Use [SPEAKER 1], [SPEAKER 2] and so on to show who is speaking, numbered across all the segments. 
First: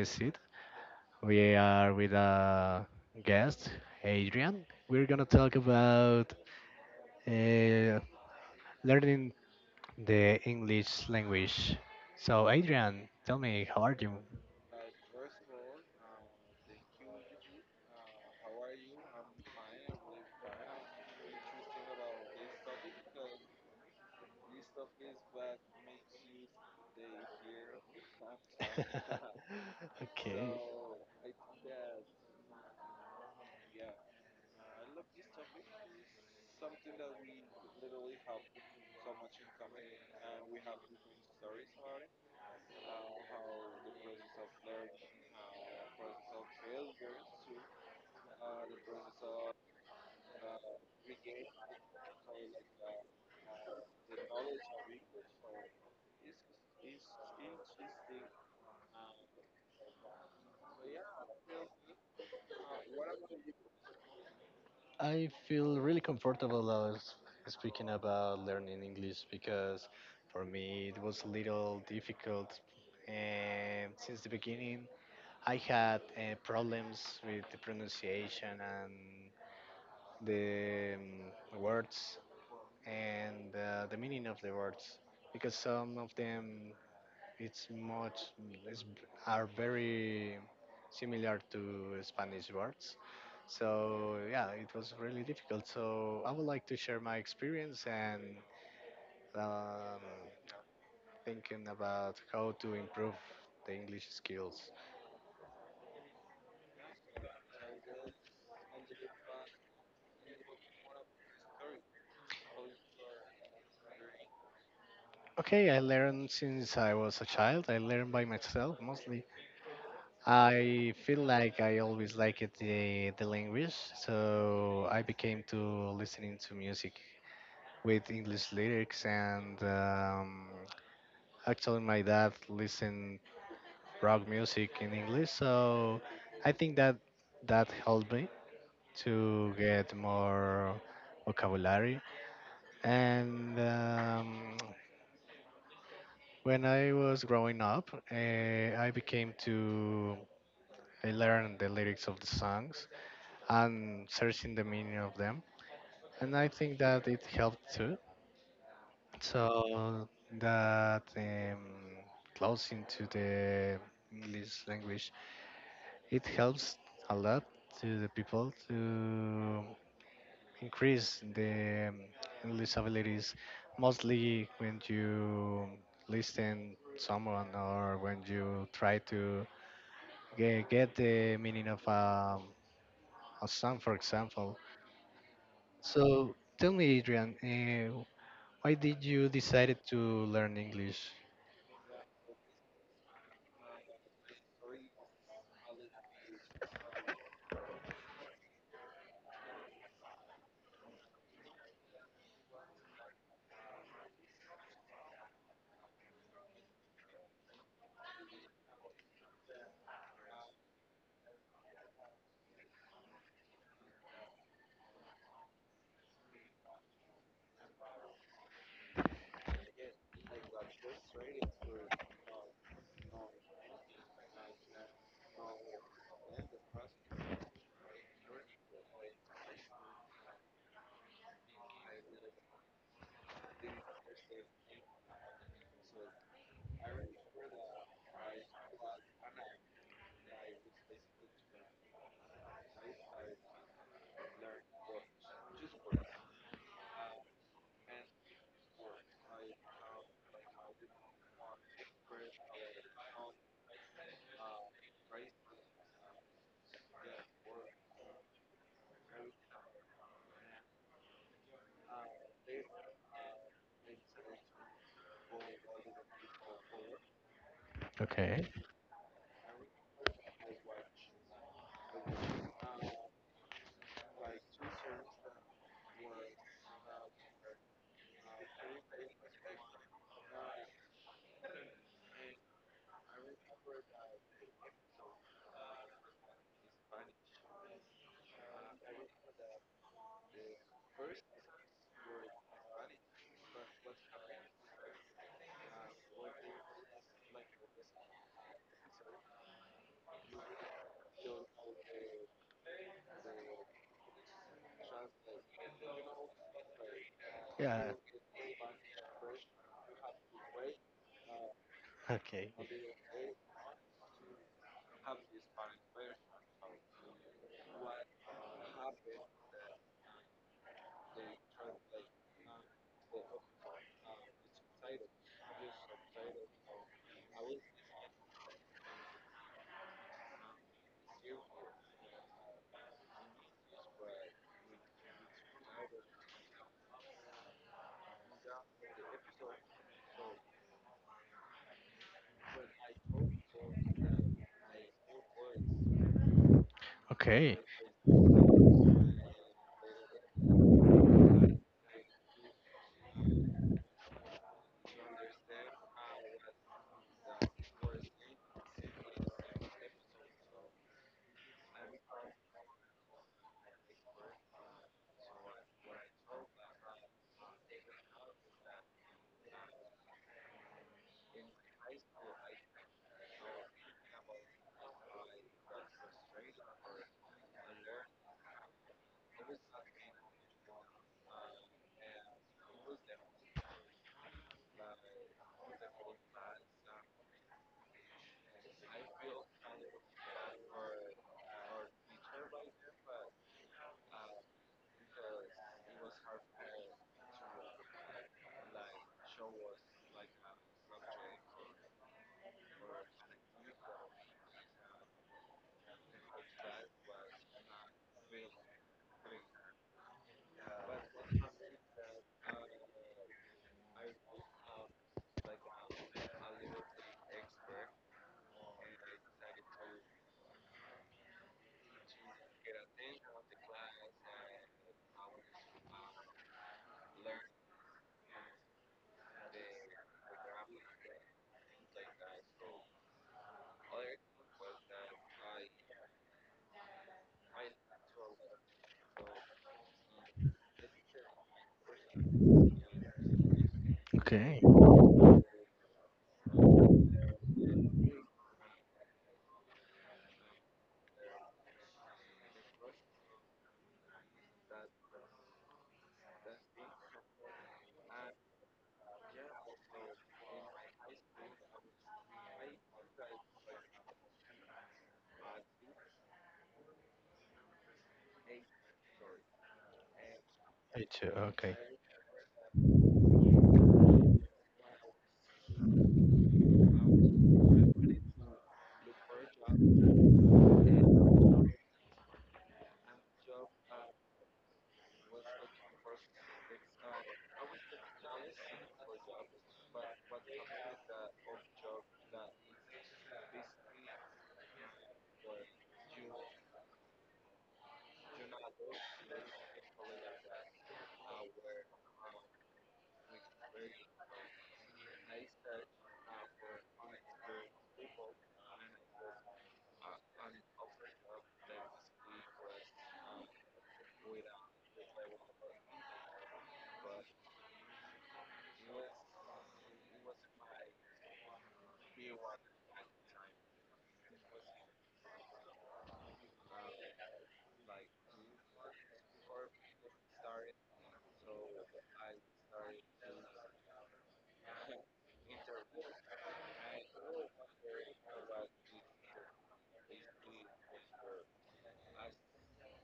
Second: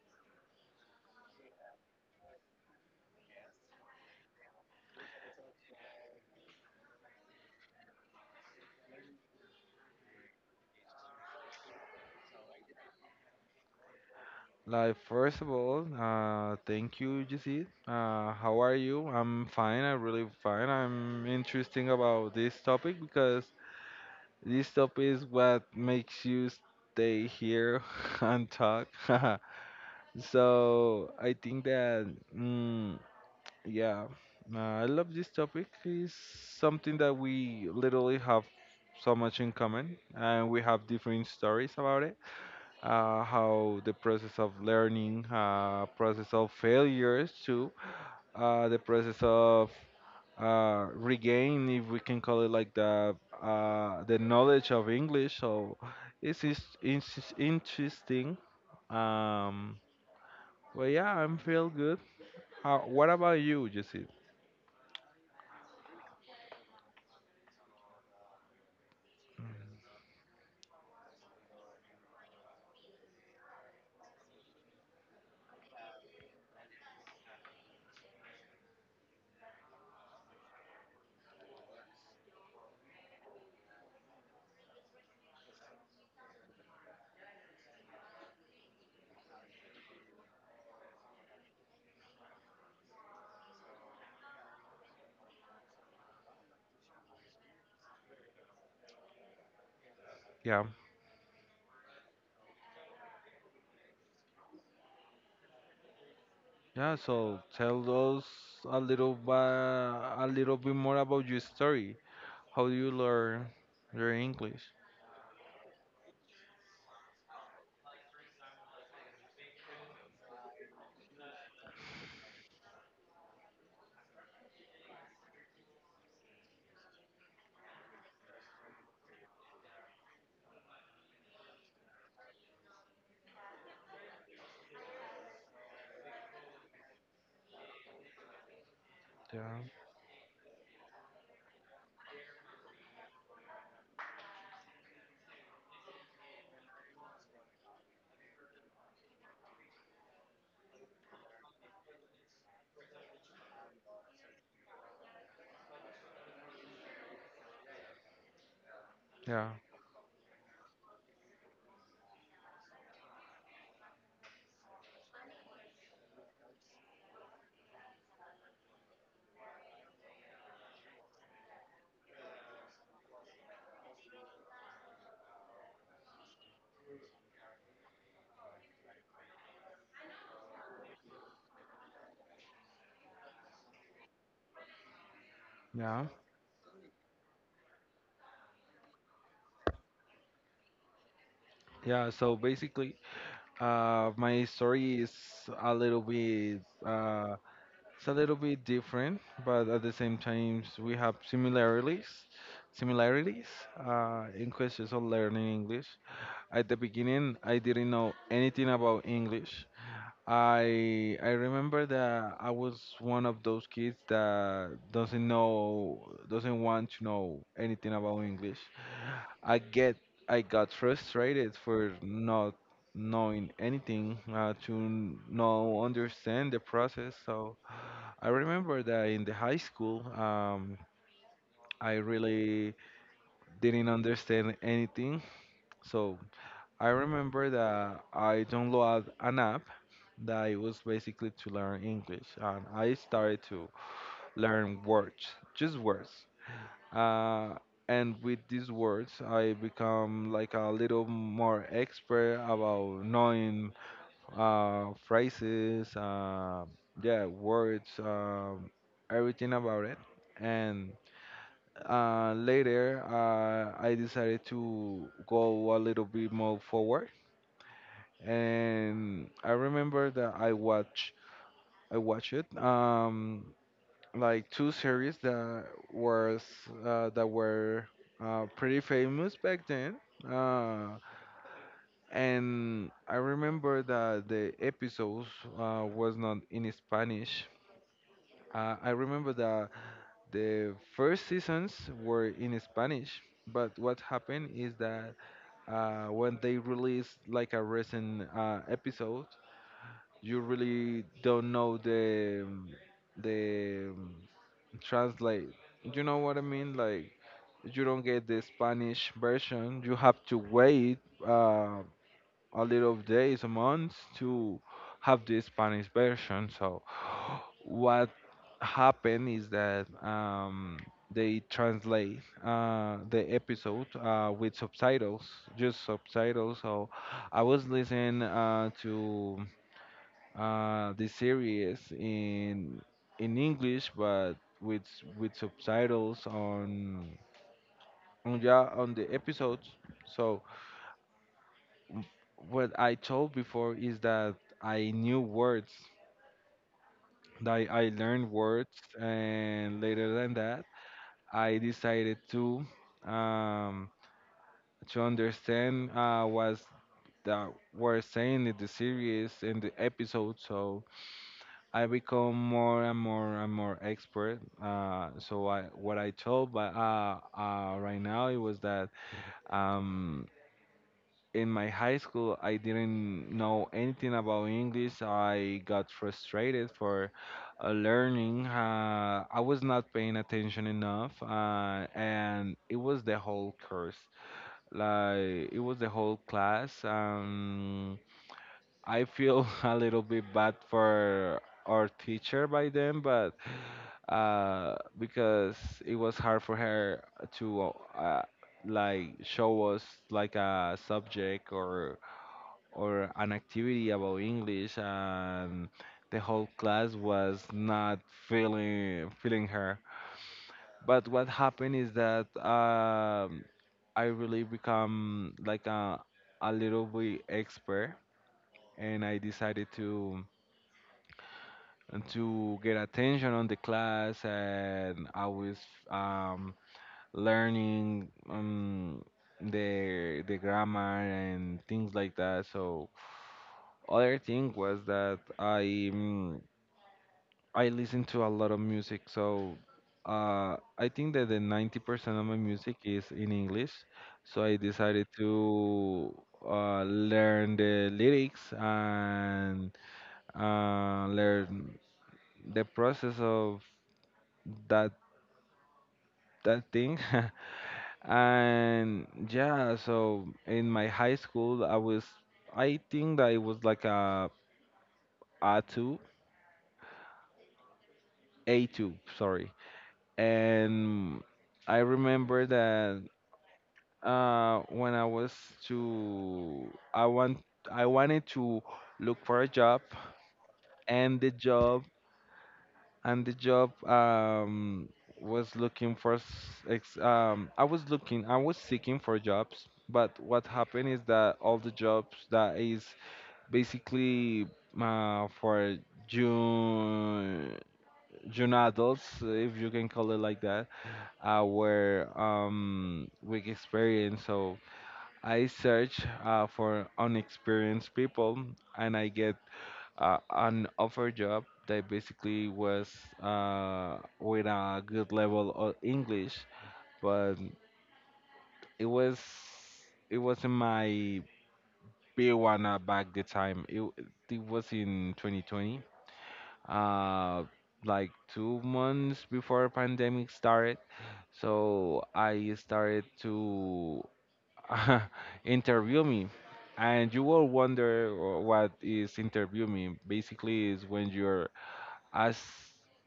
[SPEAKER 1] Jessit. We are with a guest, Adrian. We're gonna talk about uh, learning the English language. So, Adrian, tell me, how are you?
[SPEAKER 2] Like, first of all, thank you, Jesse. How are you? I'm fine. I'm really fine. I'm interesting about this topic because this topic is what makes you stay here and talk. So I think that, mm, yeah, I love this topic. It's something that we literally have so much in common, and we have different stories about it, how the process of learning, process of failures too, the process of regain, if we can call it, like, the knowledge of English. So it's interesting. Um, well, yeah, I'm feel good. What about you, Jesse?
[SPEAKER 1] I feel really comfortable as speaking about learning English because for me it was a little difficult. And since the beginning, I had problems with the pronunciation and the words and the meaning of the words because some of them it's much, it's, are very similar to Spanish words. So yeah, it was really difficult. So I would like to share my experience and um,
[SPEAKER 2] Yeah,
[SPEAKER 1] thinking about how to improve the English skills.
[SPEAKER 2] yeah. So tell us a little bit more about your story. How do you learn your English?
[SPEAKER 1] Okay, I learned since I was a child. I learned by myself mostly. I feel like I always liked the language, so I became to listening to music with English lyrics, and actually, my dad listened rock music in English, so I think that that helped me
[SPEAKER 2] Yeah,
[SPEAKER 1] to get more vocabulary. And when I was growing up, I became to I learned the lyrics of the songs and searching the meaning of them, and I think that it helped too.
[SPEAKER 2] yeah,
[SPEAKER 1] So that close into the English language, it helps a lot to the people to increase the English abilities, mostly when you listen someone or when you try to get the meaning of a song, for example.
[SPEAKER 2] yeah.
[SPEAKER 1] So tell me, Adrian, why did you decided to learn English?
[SPEAKER 2] Yeah, so basically, my story is a little bit, uh, it's a little bit different, but at the same time, we have similarities, similarities, in questions of learning English. At the beginning, I didn't know anything about English. I remember that I was one of those kids that doesn't know, doesn't want to know anything about English. I get I got frustrated for not knowing anything, to no understand the process. So I remember that in the high school, I really didn't understand anything. So I remember that I downloaded an app that it was basically to learn English, and I started to learn words, just words. Uh, and with these words, I become like a little more expert about knowing phrases, yeah, words, everything about it. And later, I decided to go a little bit more forward.
[SPEAKER 1] Okay.
[SPEAKER 2] And I remember that I watch it. Like two series that was that were pretty famous back then. Uh, and I remember that the episodes was not in Spanish. I remember that the first seasons were in Spanish. But what happened is that when they released like a recent episode, you really don't know the the um, translate. You know what I mean? Like you
[SPEAKER 1] Yeah.
[SPEAKER 2] don't get the Spanish version. You have to wait, uh,
[SPEAKER 1] Okay.
[SPEAKER 2] a little days, a month, to have the Spanish version. So what happened is that, they translate the episode with subtitles, just subtitles. So I was listening to the series in English, but with subtitles on yeah on the episodes. So m- what I told before is that I knew words, that
[SPEAKER 1] Okay.
[SPEAKER 2] I learned words, and later than that, I decided to, um, to understand what that were saying in the series and the episode. So I become more and more and more expert. So I what I told, but Right now it was that, um, in my high school, I didn't know anything about English. I got frustrated for learning. I was not paying attention enough, and it was the whole course, like it was the whole class. I feel a little bit bad for our teacher by then, but because it was hard for her to uh, like show us like a subject or an activity about English, and the whole class was not feeling her. But what happened is that, I really become like a little bit expert, and I decided to get attention on the class, and I was, um, learning, the grammar and things like that. So other thing was that I listen to a lot of music, so I think that the 90% of my music is in English. So I
[SPEAKER 1] Okay.
[SPEAKER 2] decided to learn the lyrics and learn the process of that thing. And yeah, so in my high school, I think that it was like a A2, A2, sorry.
[SPEAKER 1] I
[SPEAKER 2] And
[SPEAKER 1] too.
[SPEAKER 2] I
[SPEAKER 1] Okay.
[SPEAKER 2] remember that, when I was to I want I wanted to look for a job, and the job and the job was looking for I was looking I was seeking for jobs, but what happened is that all the jobs that is basically for June adults, if you can call it like that, were, with experience. So I search for unexperienced people, and I get an offer job that basically was with a good level of English, but it was it wasn't my B1 at back the time. It was in 2020, uh, like 2 months before pandemic started. So I started to interview me, and you will wonder, what is interview me. Basically is when you're ask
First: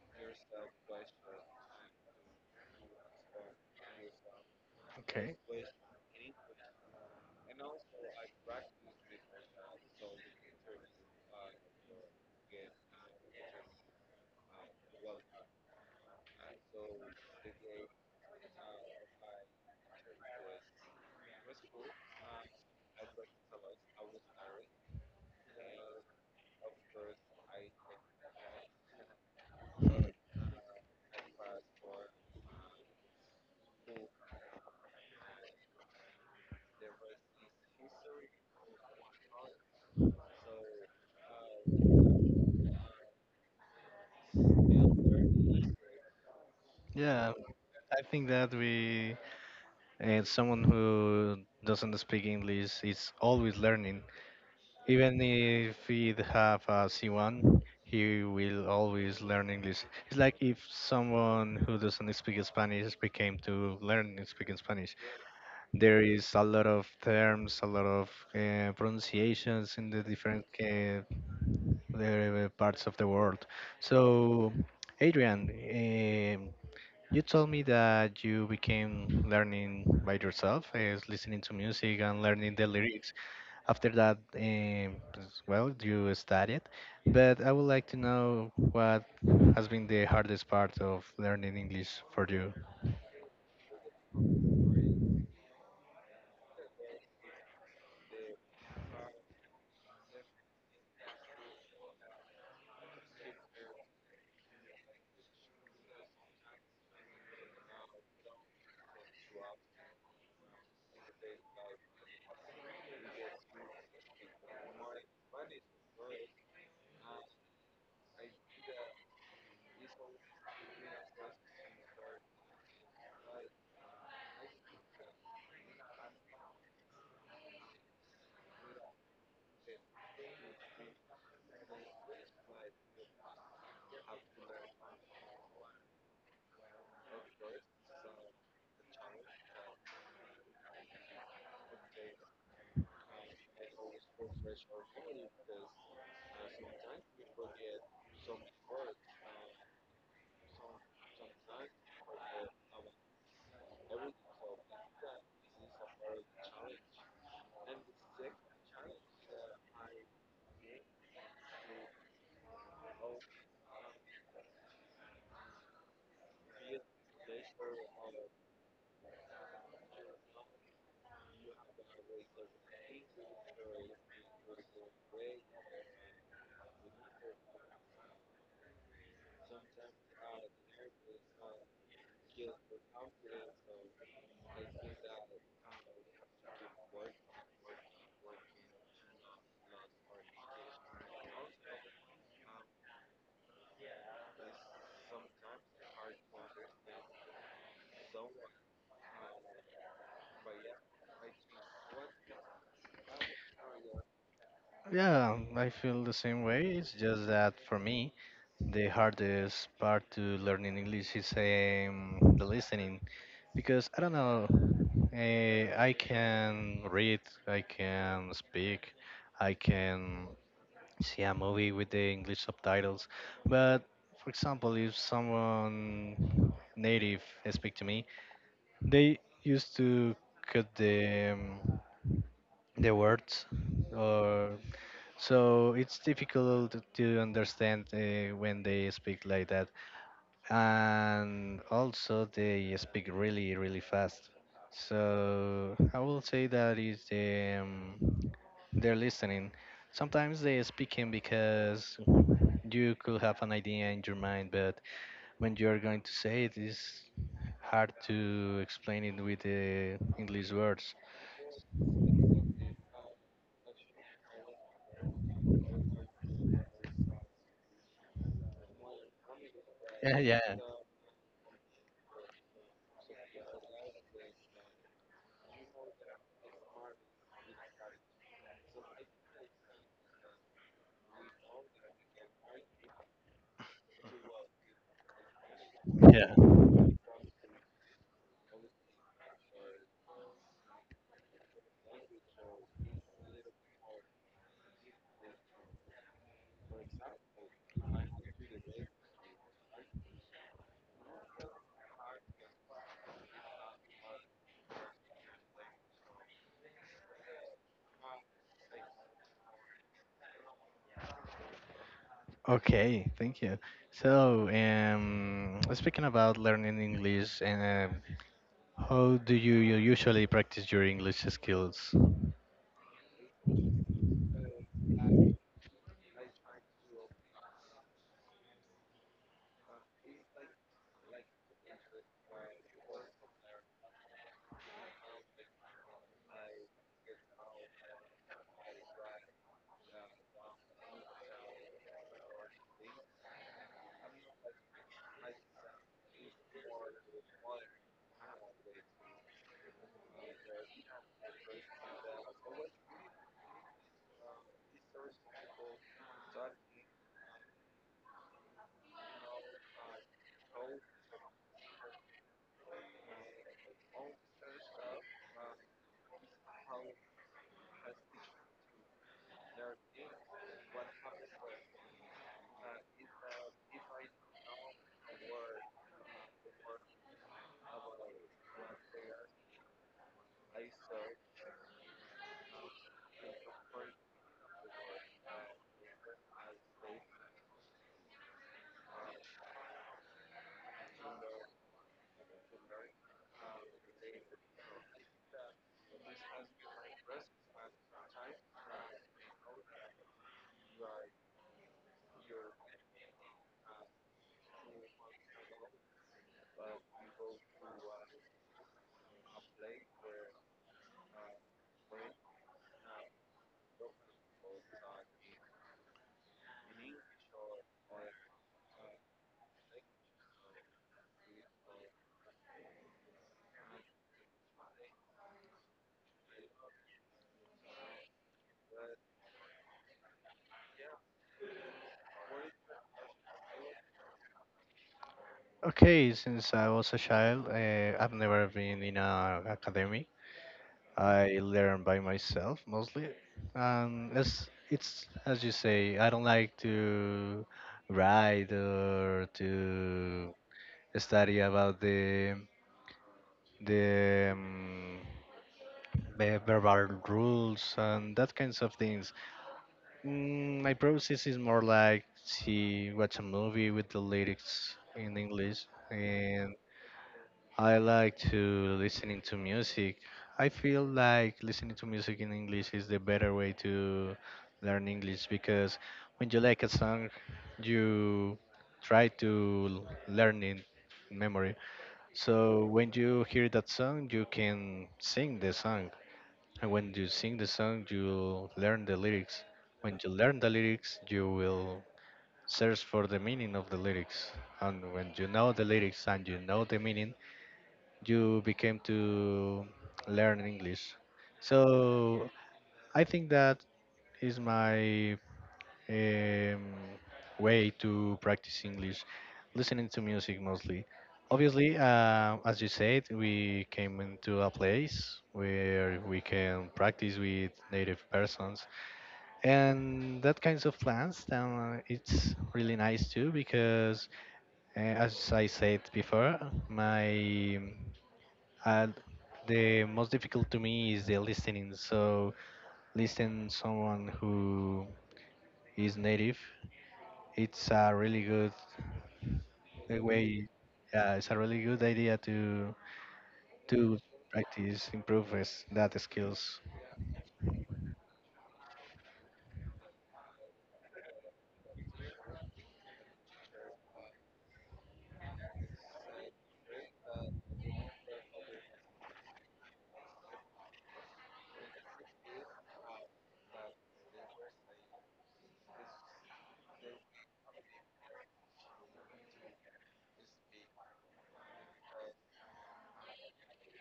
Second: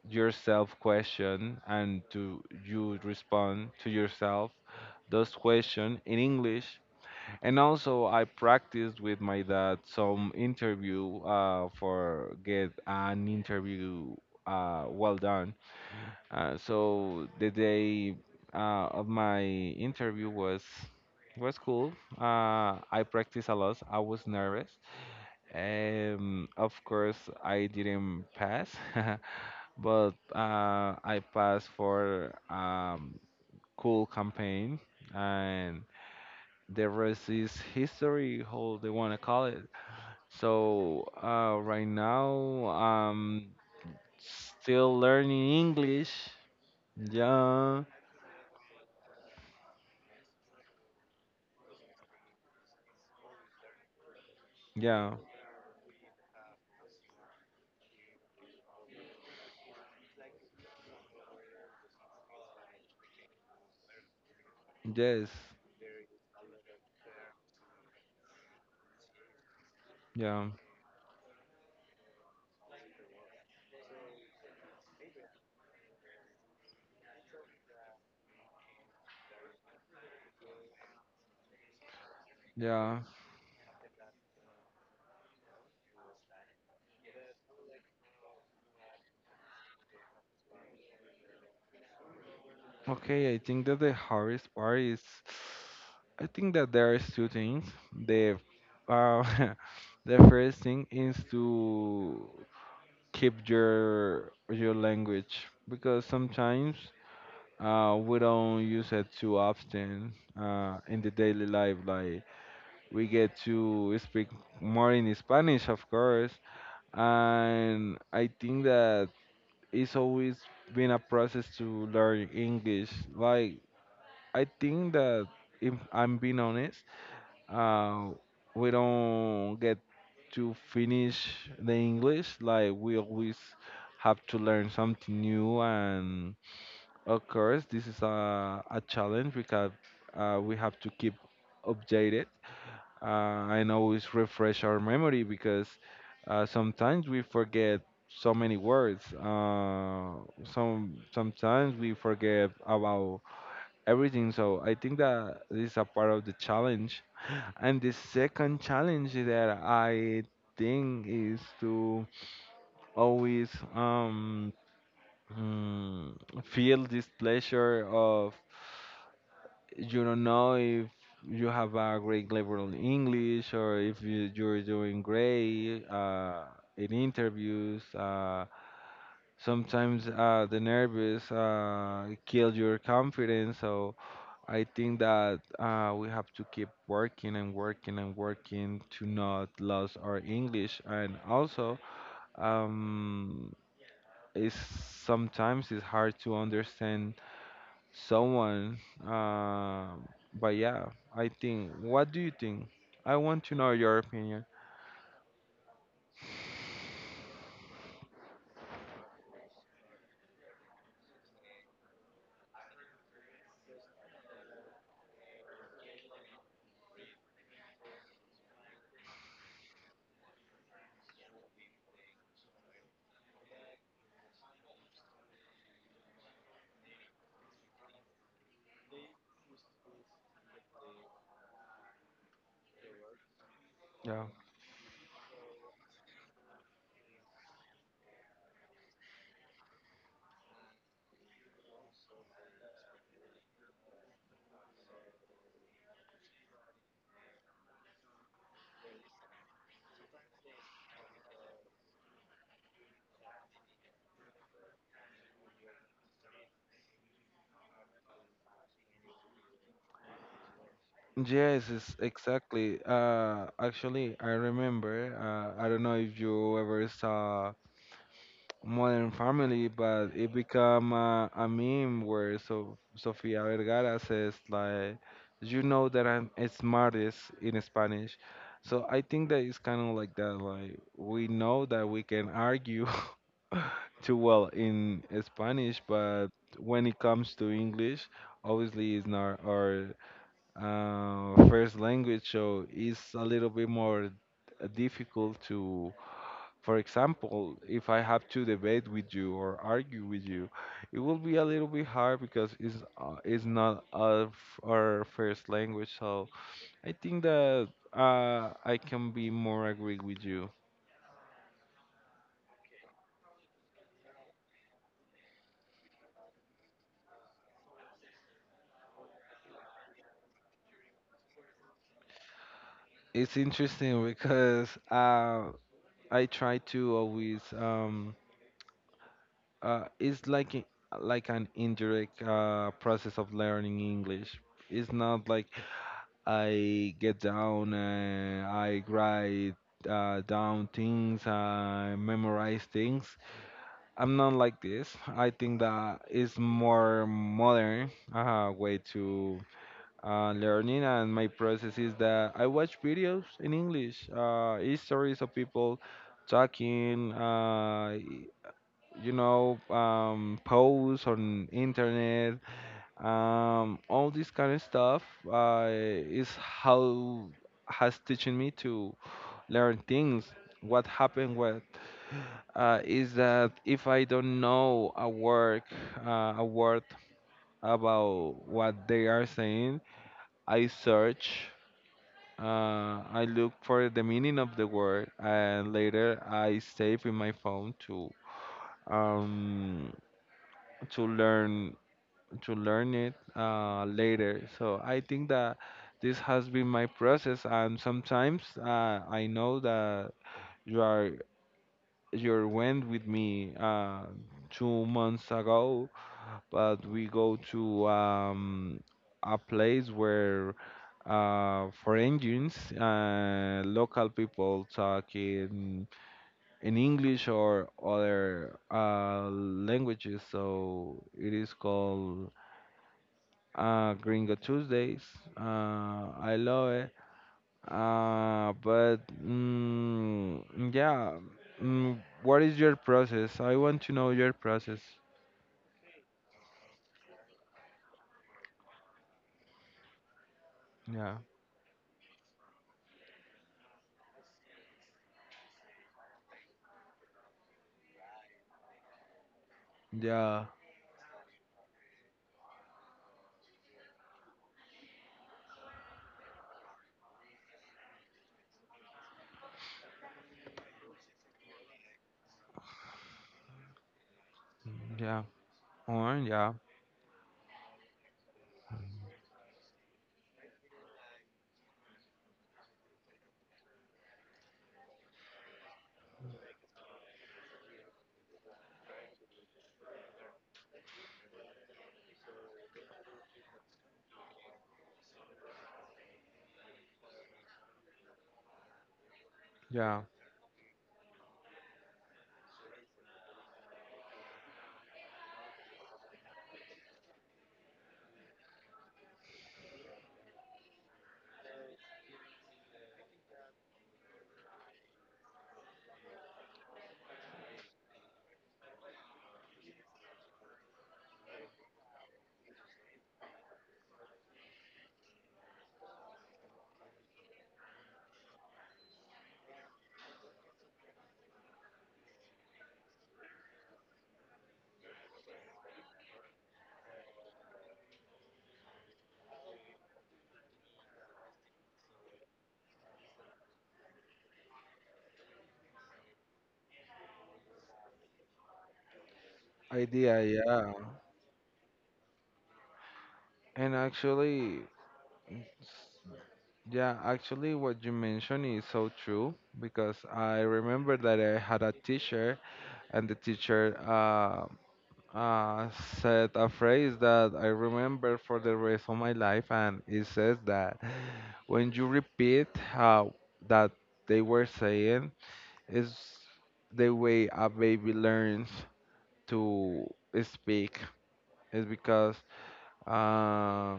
[SPEAKER 2] yourself question and to you respond to yourself those
[SPEAKER 1] Okay.
[SPEAKER 2] question in English, and also I practiced with my dad some interview, for get an interview well done. So the day of my interview was cool. I practiced a lot. I was nervous. Of course, I didn't pass, but I passed for, cool campaign, and the rest is history, how they want to call it. So right now, I'm still learning English.
[SPEAKER 1] Yeah,
[SPEAKER 2] Yeah.
[SPEAKER 1] I think that we and someone who doesn't speak English is always learning.
[SPEAKER 2] Yeah,
[SPEAKER 1] Even if he have a C1, he will always learn English. It's like if someone who doesn't speak Spanish became to learn and speak in Spanish.
[SPEAKER 2] Yes,
[SPEAKER 1] There is a lot of terms, a lot of pronunciations in the different
[SPEAKER 2] yeah,
[SPEAKER 1] the parts of the world. So, Adrian, you told me that you became learning by yourself, is listening to music and learning the
[SPEAKER 2] yeah.
[SPEAKER 1] lyrics. After that, well, you studied, but I would like to know what has been the hardest part of learning English for you.
[SPEAKER 2] Okay, I think that the hardest part is, I think that there is two things. The, uh, the first thing is to keep your language, because sometimes we don't use it too often in the daily life. Like we get to speak more in Spanish, of course, and I think that it's always been a process to learn English. Like I think that if I'm being honest, uh, we don't get to finish the English. Like we always have to learn something new, and of course, this is a challenge because we have to keep updated, and always refresh our memory, because sometimes we forget so many words. Sometimes we forget about everything. So I think that this is a part of the challenge. And the second challenge that I think is to always, mm, feel this pleasure of, you don't know if you have a great level in English or if you're doing great in interviews. Sometimes the nervous kill your confidence. So I think that we have to keep working and working and working to not lose our English. And also, um, it's, sometimes it's hard to understand someone. Uh, but yeah, I think. What do you think? I want to know your opinion.
[SPEAKER 1] Yeah, I feel the same way. It's just that for me, the hardest part to learning English is the listening because I don't know. I can read, I can speak, I can see a movie with the English subtitles. But for example, if someone native speak to me, they used to cut the the words,
[SPEAKER 2] Yeah.
[SPEAKER 1] or so it's difficult to understand when they speak like that and also they speak really really fast so I will say that is they're listening sometimes they speaking because you could have an idea in your mind but when you're going to say it is hard to explain it with the English words.
[SPEAKER 2] Yes, it's exactly. Actually, I remember. I don't know if you ever saw Modern Family, but
[SPEAKER 1] Yeah,
[SPEAKER 2] it
[SPEAKER 1] yeah,
[SPEAKER 2] become a meme where so Sofia Vergara says like, "You know that I'm smartest in Spanish," so I think that it's kind of like that. Like we know that we can argue too well in Spanish, but
[SPEAKER 1] yeah.
[SPEAKER 2] when it comes to English, obviously it's not our first language, so it's a little bit more difficult to, for example, if I have to debate with you or argue with you, it will be a little bit hard because it's not our, our first language. So I think that I can be more agree with you.
[SPEAKER 1] Okay, thank you. So speaking about learning English and how do you usually practice your English skills?
[SPEAKER 2] It's interesting because I try to always, it's like like an indirect process of learning English. It's not like I get down, I write down things, I memorize things. I'm not like this. I think that it's more modern way to learning, and my process is that I watch videos in English, stories of people talking, you know, posts on internet, all this kind of stuff is how has teaching me to learn things. What happened with is that if I don't know a word about what they are saying, I search. I look for the meaning of the word, and later I save in my phone to, um, to learn to learn it later. So I think that this has been my process, and sometimes, I know that you are you went with me 2 months ago, but we go to, a place where for engines, local people talk in English or other languages. So it is called Gringo Tuesdays. I love it. But mm, yeah, mm, What is your process? I want to know your process.
[SPEAKER 1] Okay, since I was a child, I've never been in an academy.
[SPEAKER 2] Yeah,
[SPEAKER 1] I learn by myself mostly. As it's as you say, I don't like to write or to
[SPEAKER 2] yeah,
[SPEAKER 1] study about the, um, the verbal rules and that kinds of things. Mm, my process is more like to watch a movie with the lyrics in
[SPEAKER 2] yeah.
[SPEAKER 1] English,
[SPEAKER 2] Or yeah,
[SPEAKER 1] and I like to listening to music. I feel like listening to music in English is the better way to learn English because when you like a song, you try to learn it in memory. So when you hear that song, you can sing the song and when you sing the song, you learn the lyrics. When
[SPEAKER 2] yeah.
[SPEAKER 1] you learn the lyrics, you will search for the meaning of the lyrics. And when you know the lyrics and you know the meaning, you became to learn English. So I think that is my um, way to practice English, listening to music mostly. Obviously, as you said, we came into a place where we can practice with native persons, and that kinds of plans. Then it's really nice too because, uh, as I said before, my uh, the most difficult to me is the listening. So listen someone who is native it's a really good the
[SPEAKER 2] Idea,
[SPEAKER 1] way,
[SPEAKER 2] yeah.
[SPEAKER 1] yeah, it's a really good idea
[SPEAKER 2] And
[SPEAKER 1] to
[SPEAKER 2] actually,
[SPEAKER 1] practice improve is that
[SPEAKER 2] s-
[SPEAKER 1] skills.
[SPEAKER 2] yeah, actually, what you mentioned is so true because I remember that I had a teacher, and the teacher uh, said a phrase that I remember for the rest of my life, and it says that when you repeat how that they were saying is the way a baby learns to speak is because uh,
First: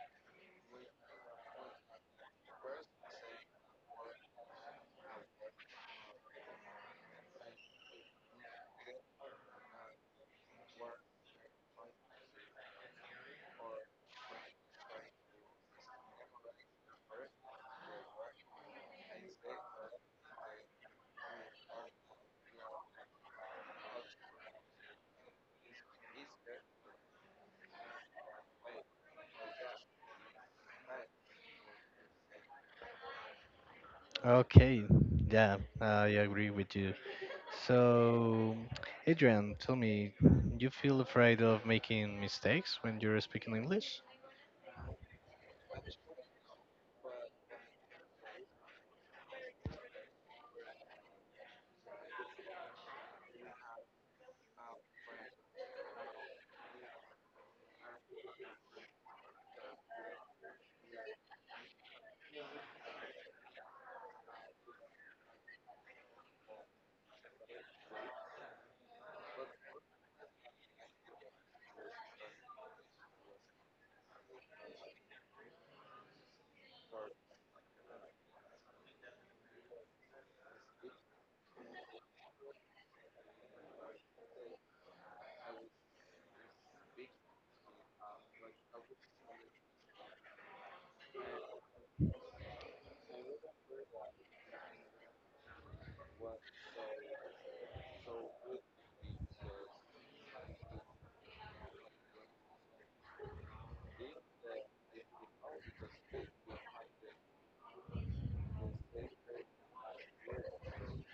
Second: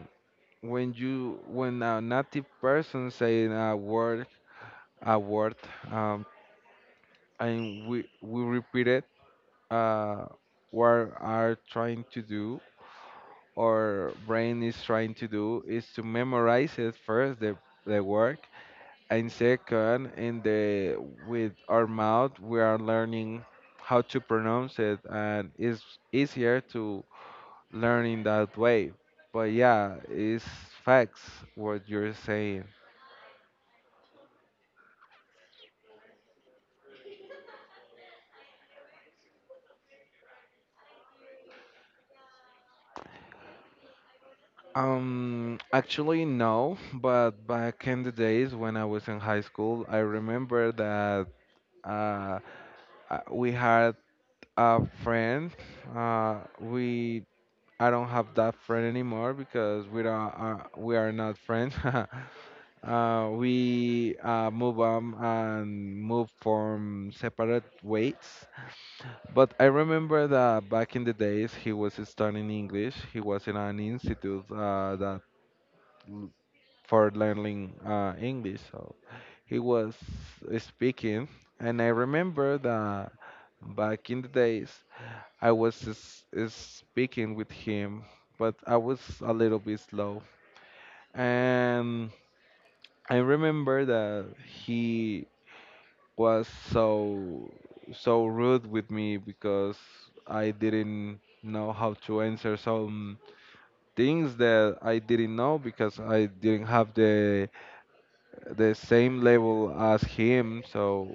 [SPEAKER 2] when you when a native person saying a word a word um, and we repeat it uh, what are trying to do our brain is trying to do is to memorize it first the work and second in the with our mouth we are learning how to pronounce it, and it's easier to learn in that way. But yeah, it's facts what you're saying.
[SPEAKER 1] Okay, yeah, I agree with you. So Adrian, tell me, you feel afraid of making mistakes when you're speaking English?
[SPEAKER 2] Actually no, but back in the days when I was in high school, I remember that uh we had a friend. We I don't have that friend anymore because we are not friends. We move on and move from separate ways. But I remember that back in the days he was studying English. He was in an institute that l- for learning English. So he was speaking, and I remember that back in the days I was speaking with him, but I was a little bit slow. And I remember that he was so rude with me because I didn't know how to answer some things that I didn't know because I didn't have the same level as him. So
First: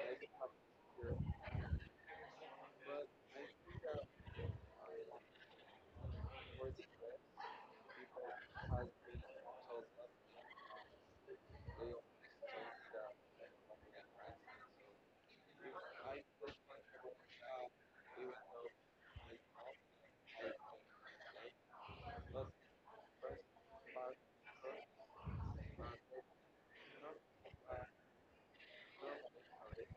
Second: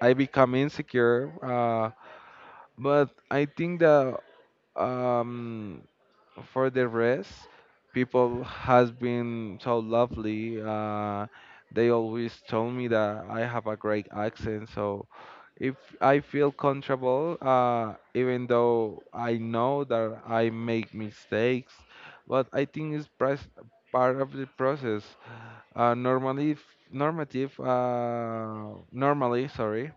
[SPEAKER 2] I become insecure. But I think that um for the rest, people has been so lovely. They always told me that I have a great accent, so if I feel comfortable, even though I know that I make mistakes, but I think it's part of the process. Normally, normative, normally, sorry,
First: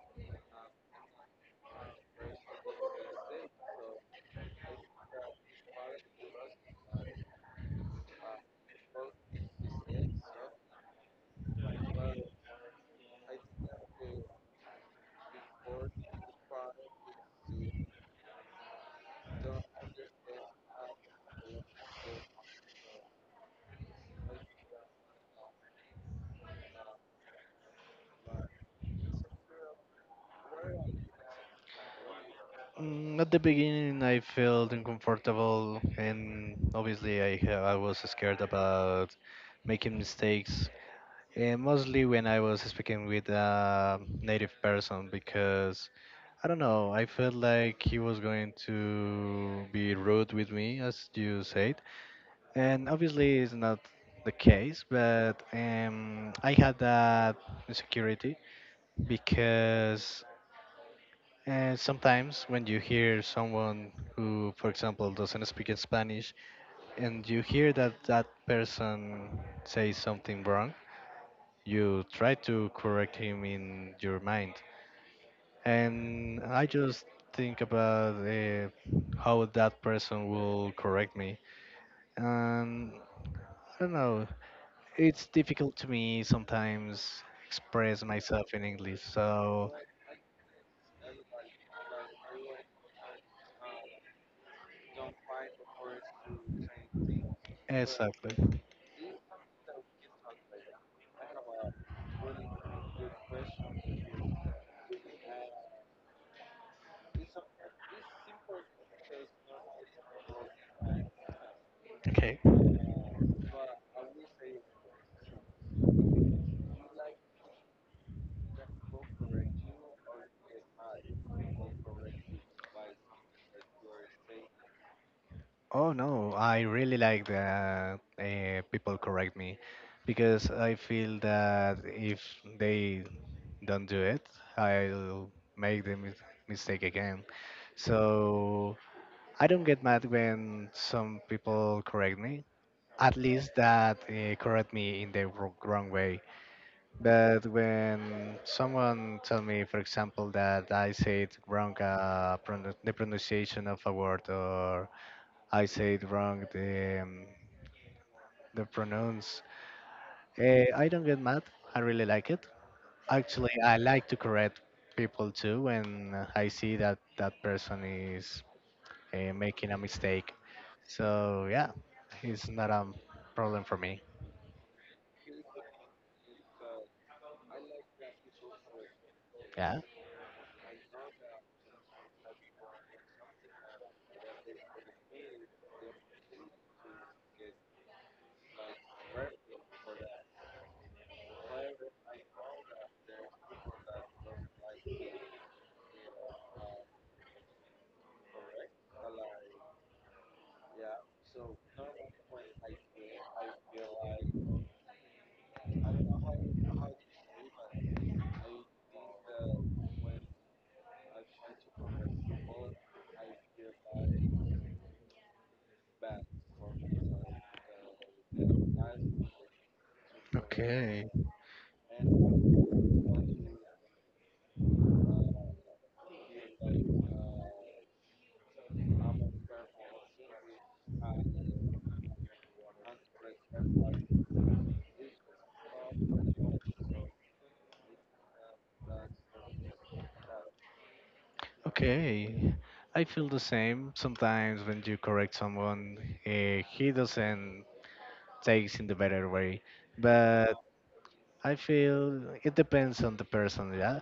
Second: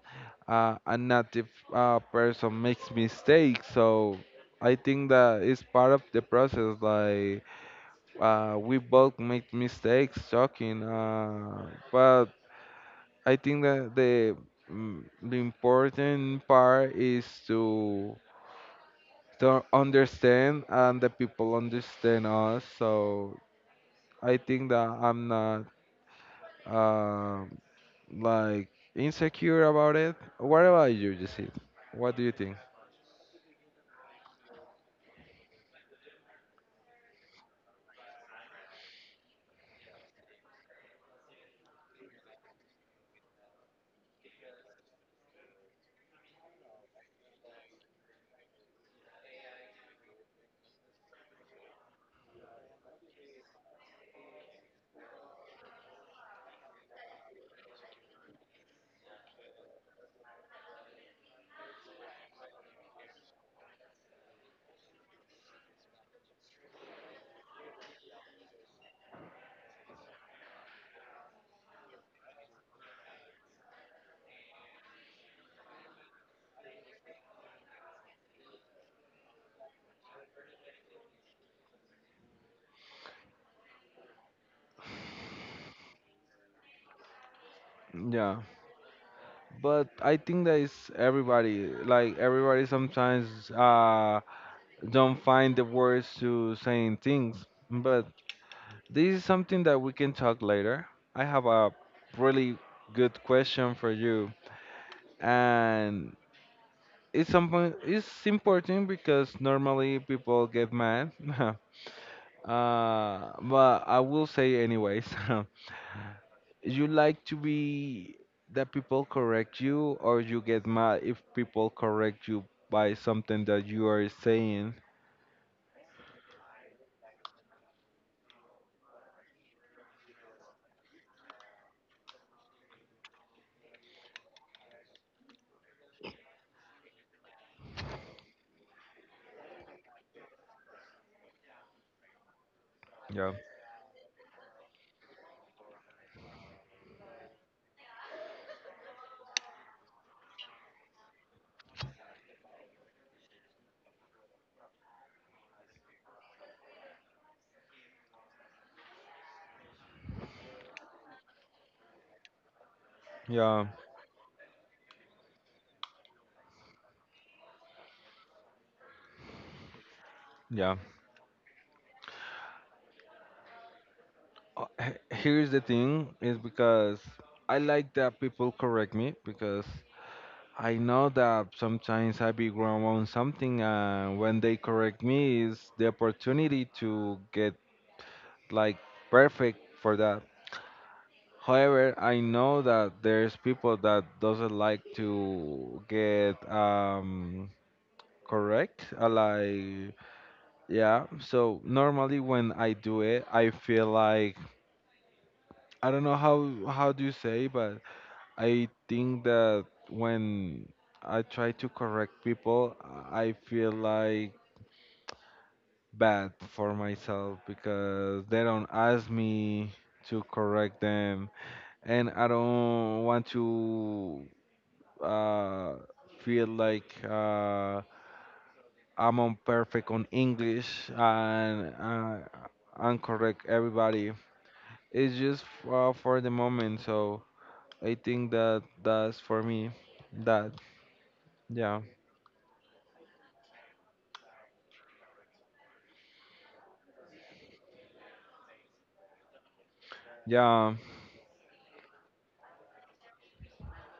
[SPEAKER 2] a native person makes mistakes, so I think that it's part of the process. Like we both make mistakes, talking, but I think that the important part is to understand and the people understand us. So I think that I'm not. Uh, like insecure about it. What about you, Jesse? What do you think?
[SPEAKER 1] Mm, at the beginning I felt uncomfortable and obviously I was scared about making mistakes and mostly when I was speaking with a native person because I don't know. I felt like he was going to be rude with me, as you said, and obviously it's not the case. But I had that insecurity because sometimes when you hear someone who, for example, doesn't speak in Spanish, and you hear that that person says something wrong, you try to correct him in your mind and I just think about how that person will correct me. And I don't know, it's difficult to me sometimes express
[SPEAKER 2] Yeah,
[SPEAKER 1] myself in English. So
[SPEAKER 2] but I think that is everybody. Like everybody sometimes don't find the words to saying things. But
[SPEAKER 1] exactly.
[SPEAKER 2] this is something that we can talk later. I have a really good question for you, and it's something. It's important because normally people get mad. uh,
[SPEAKER 1] Okay.
[SPEAKER 2] but I will say anyways. you like to be that people correct you, or you get mad if people correct you by something that you are saying?
[SPEAKER 1] Oh no, I really like that people correct me because I feel that if they don't do it, I'll make mistake again. So I don't get mad when some people correct me. At
[SPEAKER 2] Yeah,
[SPEAKER 1] least that correct me in the wrong way. But when someone tell me, for example, that I said wrong the pronunciation of a word, or I said wrong the pronouns, I don't get mad. I really like it. Actually,
[SPEAKER 2] yeah,
[SPEAKER 1] I like to correct people too when I see that that person is making a mistake.
[SPEAKER 2] yeah.
[SPEAKER 1] So yeah, it's not a problem for me.
[SPEAKER 2] Here's the thing is because I like that people correct me because
[SPEAKER 1] Yeah.
[SPEAKER 2] I know that sometimes I be wrong on something, and when they correct me is the opportunity to get like perfect for that. However, I know that there's people that doesn't like to get correct. Like yeah, so normally when I do it, I feel like I don't know how do you say, but I think that when I try to correct people, I feel like bad for myself because they don't ask me to correct
[SPEAKER 1] Okay.
[SPEAKER 2] them, and I don't want to uh, feel like I'm imperfect on English and correct everybody. It's just for the moment, so I think that that's for me. That yeah.
[SPEAKER 1] Okay. I feel the same. Sometimes when you correct someone, he doesn't takes in the better way. But
[SPEAKER 2] Yeah,
[SPEAKER 1] I feel it depends on the person, yeah.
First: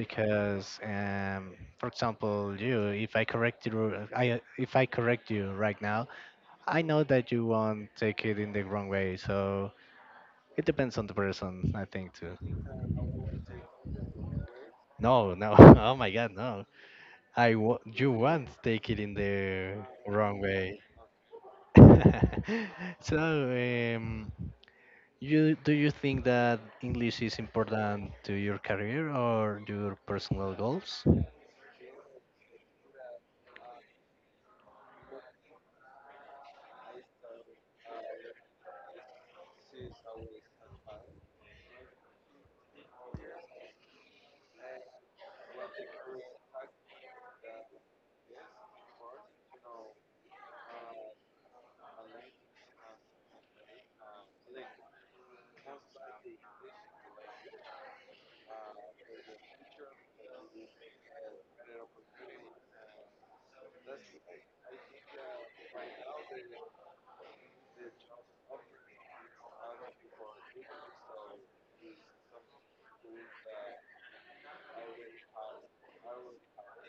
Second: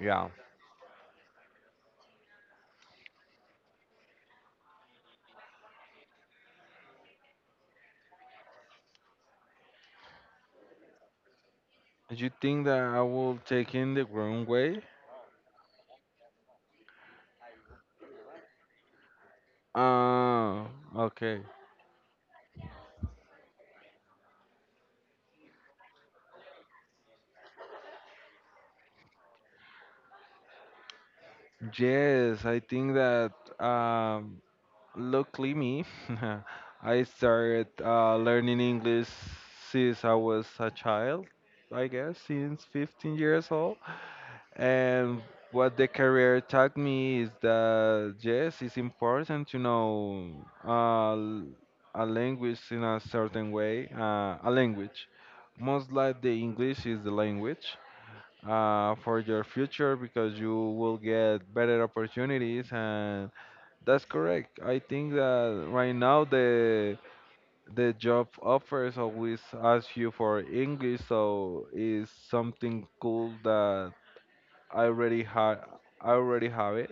[SPEAKER 2] yeah.
[SPEAKER 1] for example, if I correct you, I if I correct you right now, I know that you won't take it in the wrong way. So it depends on the person, I think
[SPEAKER 2] You
[SPEAKER 1] too.
[SPEAKER 2] think that I will take in the wrong way?
[SPEAKER 1] No, no. Oh my God, no. I w you want to take it in the wrong
[SPEAKER 2] Ah,
[SPEAKER 1] way.
[SPEAKER 2] okay.
[SPEAKER 1] So, um, you do you think that English is important to your career or your personal goals?
[SPEAKER 2] Yes, I think that. Um, Luckily me, I started learning English since I was a child, I guess, since 15 years old. And what the career taught me is that yes, it's important to know uh, l- a language in a certain way, a language. Most like the English is the language for your future because you will get better opportunities, and that's correct. I think that right now the job offers always ask you for English, so it's something cool that I already had. I already have it,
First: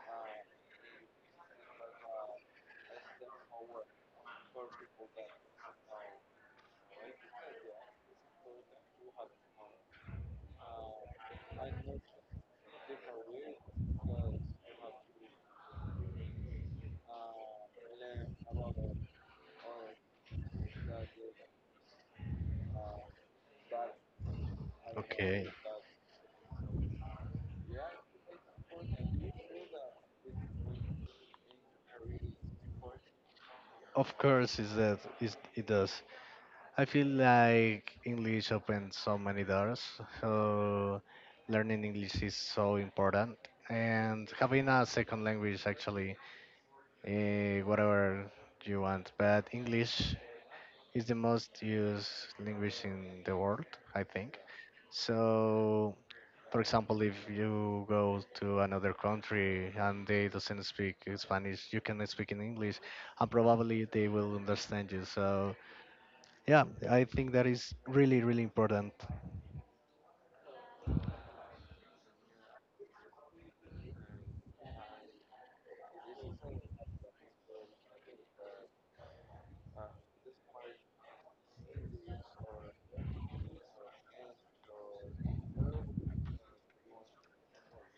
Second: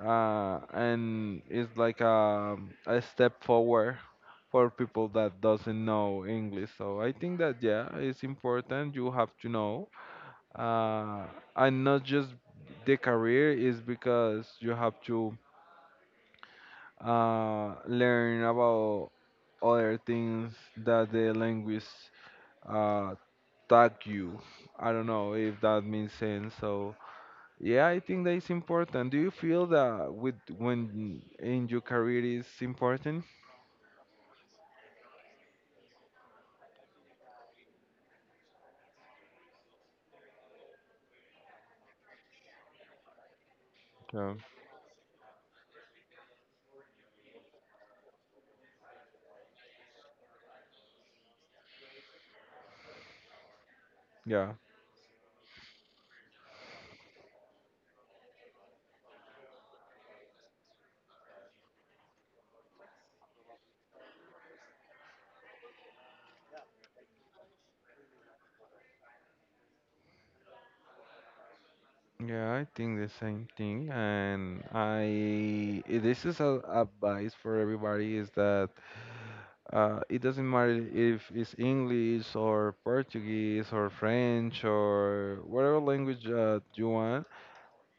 [SPEAKER 2] and it's like a step forward for people that doesn't know English. So I think that yeah, it's important. You have to know, uh, and not just the career is because you have to learn about other things that the language uh, tag you. I don't know
[SPEAKER 1] Okay.
[SPEAKER 2] if that makes sense. So yeah, I think that is important. Do you feel that with when in your career is important?
[SPEAKER 1] Of course, is that is it does. I feel like English opens so many doors. So learning English is so important, and
[SPEAKER 2] Yeah,
[SPEAKER 1] having a second language actually eh, whatever you want. But English is the most used language in the world, I think.
[SPEAKER 2] yeah,
[SPEAKER 1] So, for example, if you go to another country and they doesn't speak Spanish, you can speak in English, and probably they will understand you. So, yeah, I think that is really, really important.
[SPEAKER 2] yeah. I think the same thing, and I eh, this is a advice for everybody is that it doesn't matter if it's English or Portuguese or French or whatever language you want.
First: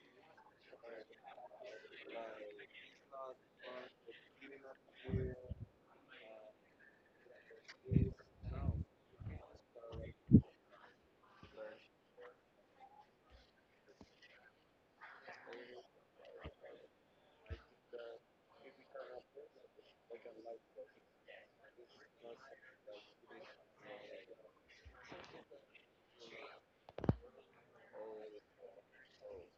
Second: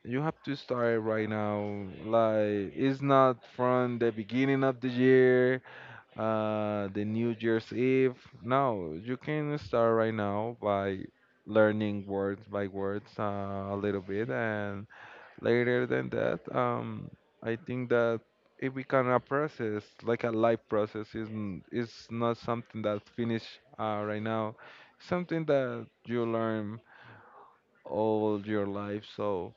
[SPEAKER 2] You have to start right now. Like it's not from the beginning of the year, the New Year's Eve. No, you can start right now by learning words by words a little bit, and later than that, I think that if we can a process like a life process isn't is not something that finish right now, something that you learn all your life. So.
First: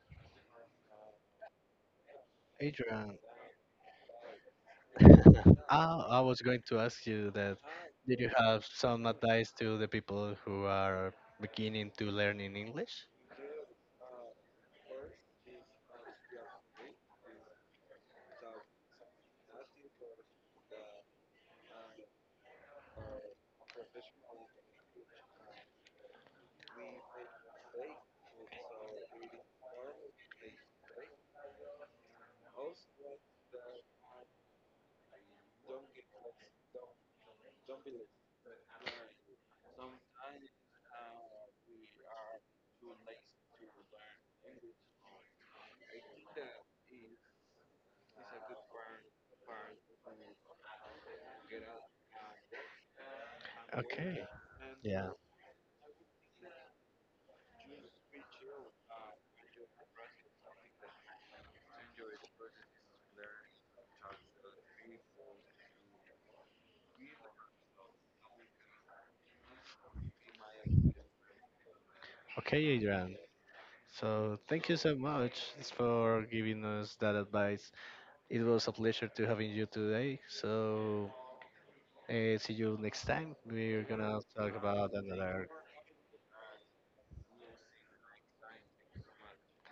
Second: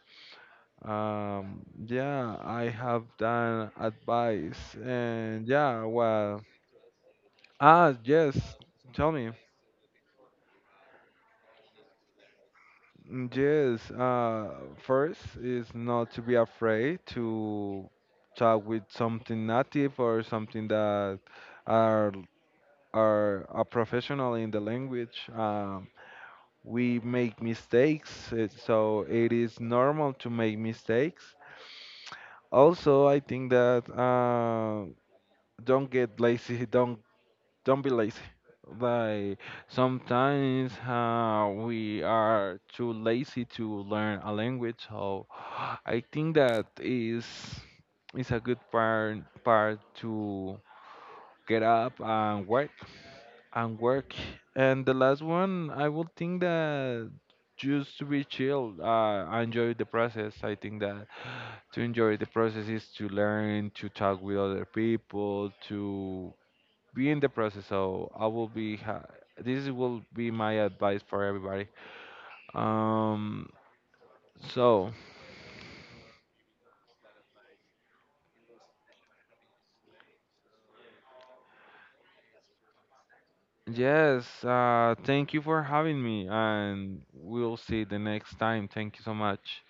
[SPEAKER 2] Um, yeah, I have
[SPEAKER 1] Adrian,
[SPEAKER 2] done advice, and yeah,
[SPEAKER 1] I was
[SPEAKER 2] well,
[SPEAKER 1] going to ask you that.
[SPEAKER 2] ah,
[SPEAKER 1] Did you
[SPEAKER 2] yes,
[SPEAKER 1] have some
[SPEAKER 2] tell me.
[SPEAKER 1] advice to the people who are beginning to learn in English?
[SPEAKER 2] Mm, yes, first is not to be afraid to talk with something native or something that are are a professional in the language. We make mistakes, it, so it is normal to make mistakes. Also, I think that don't get lazy, don't be lazy. Like sometimes we are too lazy to learn a language, so I think that is a good part to get up and work and work.
[SPEAKER 1] Okay.
[SPEAKER 2] And the
[SPEAKER 1] Yeah.
[SPEAKER 2] last one, I would think that just to be chill, enjoy the process. I think that to enjoy the process is to learn, to talk with other people, to be in the process. So I will be. This will be my advice for everybody.
[SPEAKER 1] Okay, Adrian.
[SPEAKER 2] Um.
[SPEAKER 1] So thank you
[SPEAKER 2] So
[SPEAKER 1] so much for giving us that advice. It was a pleasure to having you today. So see you next time. We're gonna
[SPEAKER 2] yes.
[SPEAKER 1] talk about
[SPEAKER 2] Thank you
[SPEAKER 1] another
[SPEAKER 2] for having me, and we'll see the next time. Thank you so much.